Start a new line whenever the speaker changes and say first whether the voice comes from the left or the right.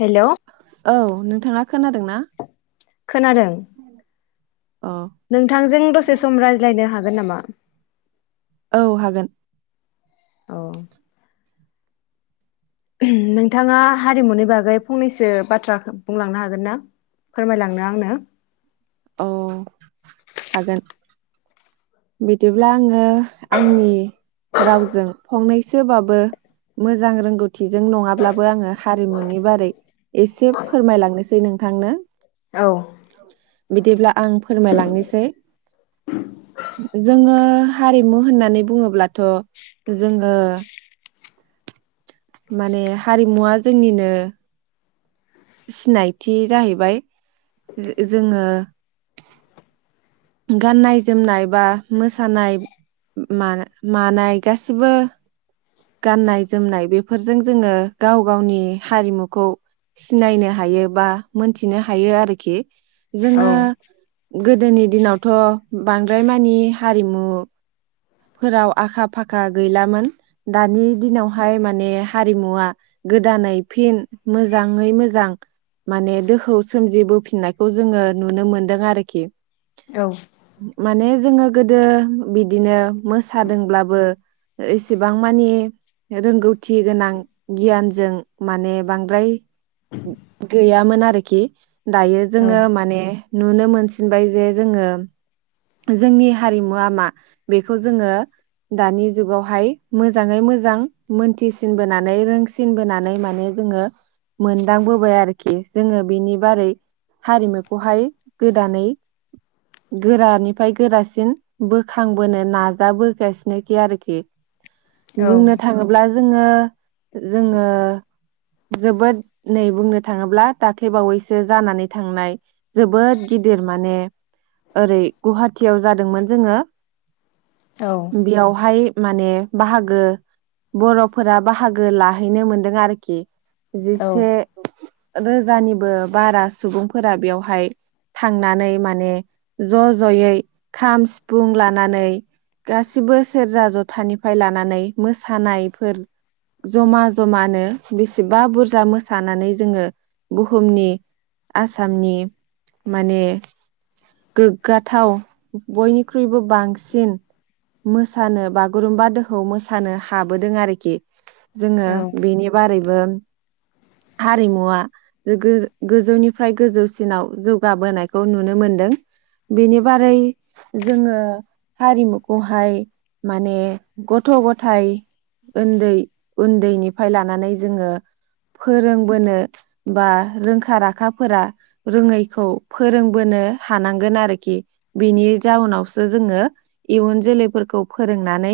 left: Hello
right: औ नोंथाङा खोनादों ना?
left: खोनादों।
right: औ
left: नोंथांजों दसे सम रायज्लायनो हागोन नामा?
right: औ हागोन
left: औ। नोंथाङा हारिमुनि बागै फंनैसो बाथ्रा बुंलांनो हागोन ना? फोरमायलांनो आंनो?
right: औ हागोन बिदिब्ला आङो ओ आंनि रावजों फंनैसोबाबो मोजां रोंगौथिजों नङाब्लाबो आङो हारिमुनि बारै एसे फोरमायलांनोसै नोंथांनो। बिदिब्ला आं फोरमायलांनोसै। जोङो हारिमु होननानै बुङोब्लाथ' जोङो माने हारिमुवा जोंनिनो सिनायथि जाहैबाय जोङो गाननाय जोमनाय बा मोसानाय मा-मानाय गासिबो गाननाय जोमनाय बेफोरजों जोङो गाव गावनि हारिमुखौ सिनायनो हायो बा मोनथिनो हायो आरोखि।
left: औ
right: जोङो गोदोनि दिनावथ' बां बांद्राय मानि हारिमुफोराव आखा फाखा गैलामोन दानि दिनावहाय माने हारिमुवा गोदानै फिन मोजाङै मोजां माने दोहौ सोमजिबोफिननायखौ जोङो नुनो मोनदों आरोखि।
left: औ।
right: माने जोङो गोदो बिदिनो मोसादोंब्लाबो एसेबां मानि रोंगौथि गोनां गियानजों माने बांद्राय गैयामोन आरोखि। दायो जोङो माने नुनो मोनसिनबाय जे जोङो जोंनि हारिमुआ मा बेखौ जोङो दानि जुगावहाय मोजाङै मोजां मोनथिसिनबोनानै रोंसिनबोनानै माने जोङो मोनदांबोबाय आरोखि, जोङो बिनि बारै हारिमुखौहाय गोदानै गोरानिफ्राय गोरासिन बोखांबोनो नाजाबोगासिनोखि आरोखि।
left: औ
right: बुंनो थाङोब्ला जोङो जोङो जोबोद नै बुंनो थाङोब्ला दाख्लैबावैसो जानानै थांनाय जोबोद गिदिर माने ओरै गुहाटियाव जादोंमोन जोङो
left: औ
right: बेयावहाय माने बाहागो बर'फोरा बाहागो लाहैनो मोनदों आरोखि
left: औ
right: जिसे रोजानिबो बारा सुबुंफोरा बेयावहाय थांनानै माने ज' ज'यै खाम सिफुं लानानै गासिबो सेरजा जथानिफ्राय लानानै मोसानायफोर जमा जमानो बेसेबा बुरजा मोसानानै जोङो बुहुमनि आसामनि माने गोग्गाथाव बयनिख्रुइबो बांसिन मोसानो बागुरुम्बा दोहौखौ मोसानो हाबोदों आरोखि। जोङो बेनि बारैबो बो हारिमुवा गो-गोजौनिफ्राय गोजौसिनाव जौगाबोनायखौ नुनो मोनदों। बेनि बारै जोङो हारिमुखौहाय माने गथ' गथाय उन्दै उन्दैनिफ्राय लानानै जोङो फोरोंबोनो बा रोंखा राखाफोरा रोङैखौ फोरोंबोनो हानांगोन आरोखि। बेनि जाउनावसो जोङो इयुन जोलैफोरखौ फोरोंनानै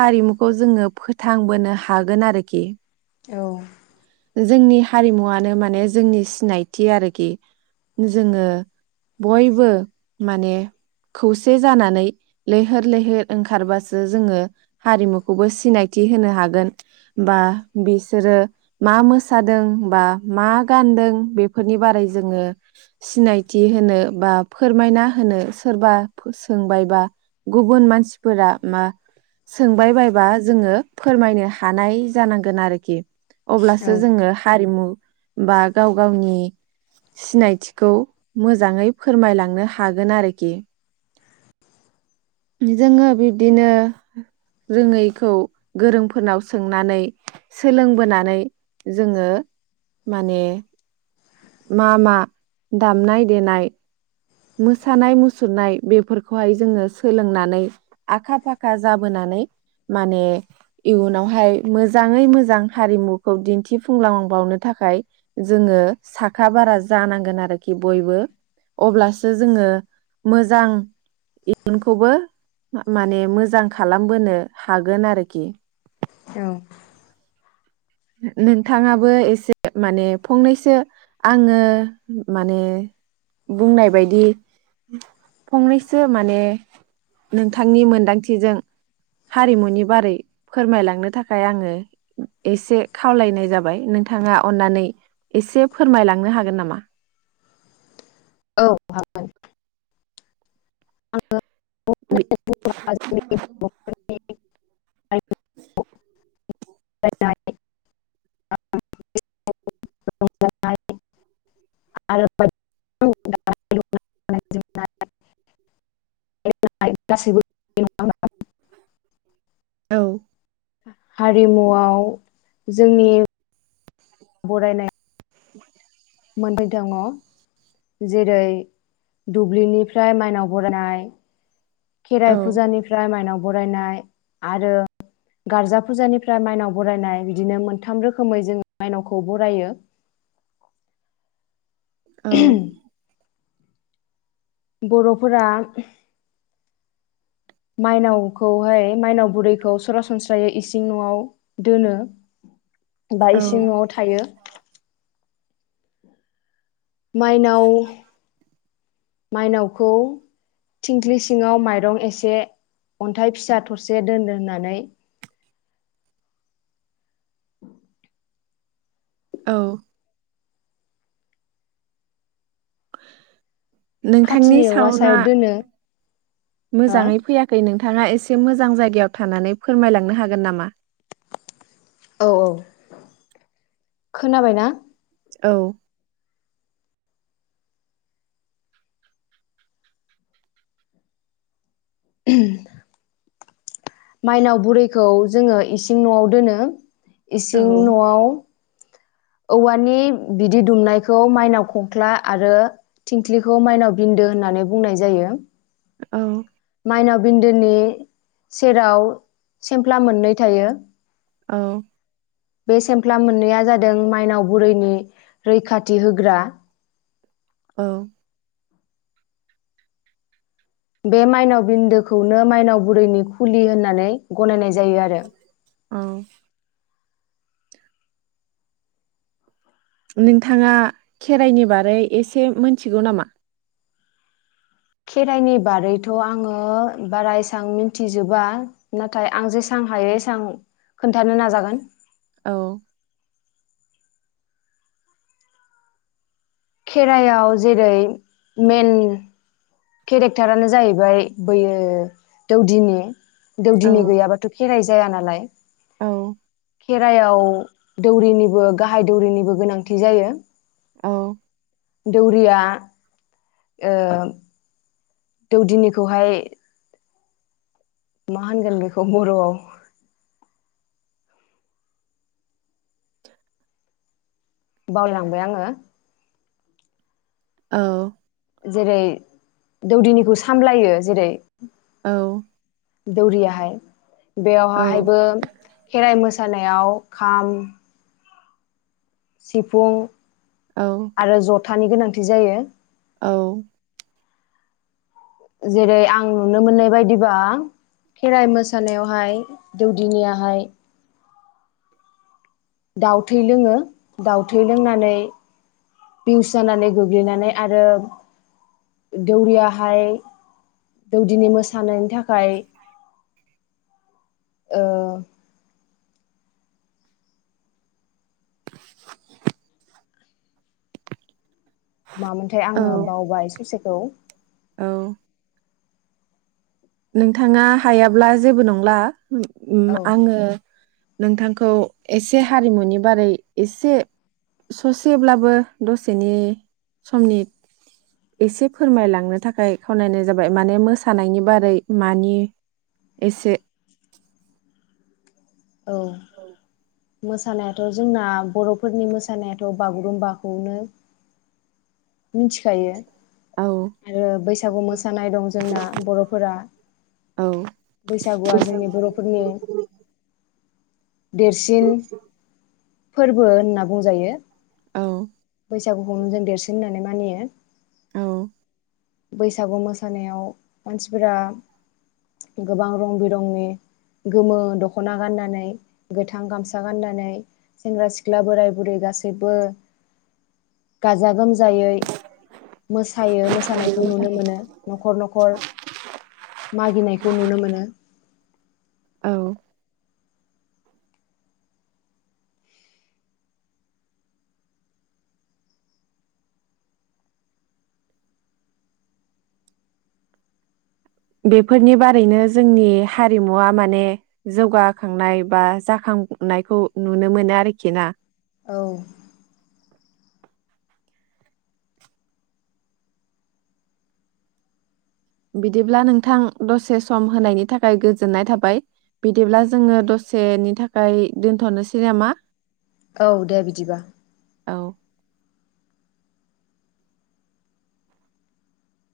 right: हारिमुखौ जोङो फोथांबोनो हागोन आरोखि।
left: औ।
right: जोंनि हारिमुवानो माने जोंनि सिनायथि आरोखि। जोङो बयबो माने खौसे जानानै लैहोर लैहोर ओंखारबासो जोङो हारिमुखौबो सिनायथि होनो हागोन बा बिसोरो मा मोसादों बा मा गानदों बेफोरनि बारै जोङो सिनायथि होनो बा फोरमायना होनो सोरबा सोंबायबा गुबुन मानसिफोरा मा सोंबाय बायबा जोङो फोरमायनो हानाय जानांगोन आरोखि। अब्लासो
left: औ
right: जोङो हारिमु बा गाव गावनि सिनायथिखौ मोजाङै फोरमायलांनो हागोन आरोखि। जोङो बिब्दिनो रोङैखौ गोरोंफोरनाव सोंनानै, सोलोंबोनानै जोङो माने मा मा दामनाय देनाय मोसानाय मुसुरनाय बेफोरखौहाय जोङो सोलोंनानै आखा फाखा जाबोनानै माने इयुनावहाय मोजाङै मोजां हारिमुखौ दिन्थिफुंलांबावनो थाखाय जोङो साखा बारा जानांगोन आरोखि बयबो, अब्लासो जोङो मोजां इयुनखौबो माने मोजां खालामबोनो हागोन आरोखि।
left: औ।
right: नोंथाङाबो एसे माने फंनैसो आङो माने बुंनाय बायदि फंनैसो माने नोंथांनि मोनदांथिजों हारिमुनि बारै फोरमायलांनो थाखाय आङो एसे खावलायनाय जाबाय। नोंथाङा अन्नानै एसे फोरमायलांनो हागोन नामा?
left: औ हागोन। आङो
right: बे
left: [unintelligible] [unintelligible] गासैबो [unintelligible]
right: औ।
left: हारिमुआव जोंनि बरायनाय
right: [inaudible]
left: मोननै दङ जेरै दुब्लिनिफ्राय माइनाव बरायनाय। खेराइ
right: औ
left: फुजानिफ्राय माइनाव बरायनाय आरो गारजा फुजानिफ्राय माइनाव बरायनाय बिदिनो मोनथाम रोखोमै जोङो माइनावखौ बरायो।
right: औ।
left: बर'फोरा माइनावखौहाय माइनाव बुरैखौ सरासनस्रायै इसिं न'आव दोनो। बा
right: औ
left: इसिं न'आव थायो। माइनाव मायनावखौ थिंख्लि सिङाव माइरं एसे अन्थाइ फिसा थरसे दोनो होननानै
right: औ। [inaudible] नोंथांनि
left: खाथिनि औवा
right: साउन्डआ
left: सायाव दोनो हो
right: मोजाङै फैयाखै नोंथां। नोंथाङा एसे मोजां जायगायाव थानानै फोरमायलांनो हागोन नामा?
left: औ औ खोनाबाय ना?
right: औ।
left: मायनाव बुरैखौ जोङो इसिं न'आव दोनो।
right: औ
left: इसिं न'आव औवानि बिदि दुमनायखौ माइनाव खंख्ला आरो थिंख्लिखौ माइनाव बिन्दो होननानै बुंनाय जायो।
right: औ।
left: माइनाव बिन्दोनि सेराव सेमफ्ला मोननै थायो।
right: औ।
left: बे सेमफ्ला मोननैया जादों माइनाव बुरैनि रैखाथि होग्रा
right: औ।
left: बे माइनाव बिन्दोखौनो माइनाव बुरैनि खुलि होननानै गनायनाय जायो आरो।
right: औ। नोंथाङा खेराइनि बारै एसे मोनथिगौ नामा?
left: खेराइनि बारैथ' आङो बारा एसां मिथिजोबा नाथाय आं जेसेबां हायो एसेबां खोन्थानो नाजागोन।
right: औ।
left: खेराइयाव जेरै मेन केरेक्टारानो जाहैबाय दैयो दौदिनि।
right: औ
left: दौदिनि गैयाबाथ' खेराइ जाया नालाय
right: औ।
left: खेरायाव दौरिनिबो गाहाय दौरिनिबो गोनांथि जायो।
right: औ।
left: दौरिया ओ दौदिनिखौहाय मा होनगोन बेखौ बर'आव बावलांबाय आङो।
right: औ।
left: जेरै दौदिनिखौ सामलायो जेरै
right: औ
left: दौरियाहाय बेयावहायबो खेराइ मोस सानायाव खाम सिफुं
right: औ
left: आरो जथ थानि गोनांथि जायो।
right: औ
left: जेरै आं नुनो मोननाय बायदिबा खेराइ मोसानायावहाय दौदिनियाहाय। दाउ थै लोङो दाउ थै लोंनानै पिउस जानानै गोग्लैनानै आरो दौरियाहाय दौदिनि मोसानायनि थाखाय ओ
right: [inaudible]
left: मामोनथाय आङो
right: औ
left: बावबाय ससेखौ
right: औ नोंथाङा हायाब्ला जेबो नंला।
left: औ
right: आङो नोंथांखौ एसे हारिमुनि बारै एसे ससेब्लाबो दसेनि समनि एसे फोरमायलांनो थाखाय खावलायनाय जाबाय माने मोसानायनि बारै मानि एसे
left: औ मोसानायाथ' जोंना बर'फोरनि मोसानायाथ' बागुरुम्बाखौनो मिन्थिखायो।
right: औ
left: आरो बैसागु मोसानाय दं जोंना बर'फोरा
right: औ
left: बैसागुआ जोंनि बर'फोरनि देरसिन फोरबो होनना बुंजायो।
right: औ
left: बैसागुखौनो जों देरसिन होन मानियो।
right: औ
left: बैसागु मोसानायाव मानसिफोरा गोबां रं बिरंनि गोमो दखना गाननानै गोथां गामसा गाननानै सेंग्रा सिख्ला बोराय बुरै गासैबो गाजा गोमज जायै मोसायो मोसानाय नुनो मोनो न'खर न'खर मागिनायखौ नुनो मोनो।
right: औ बेफोरनि बारैनो जोंनि हारिमुआ माने जौगाखांनाय बा जाखांनायखौ नुनो मोनो आरखि ना।
left: औ।
right: बिदिब्ला नोंथां दसे सम होनायनि थाखाय गोजोननाय थाबाय बिदिब्ला जोङो दसेनि थाखाय दोनथ'नोसै नामा।
left: औ दे बिदिबा।
right: औ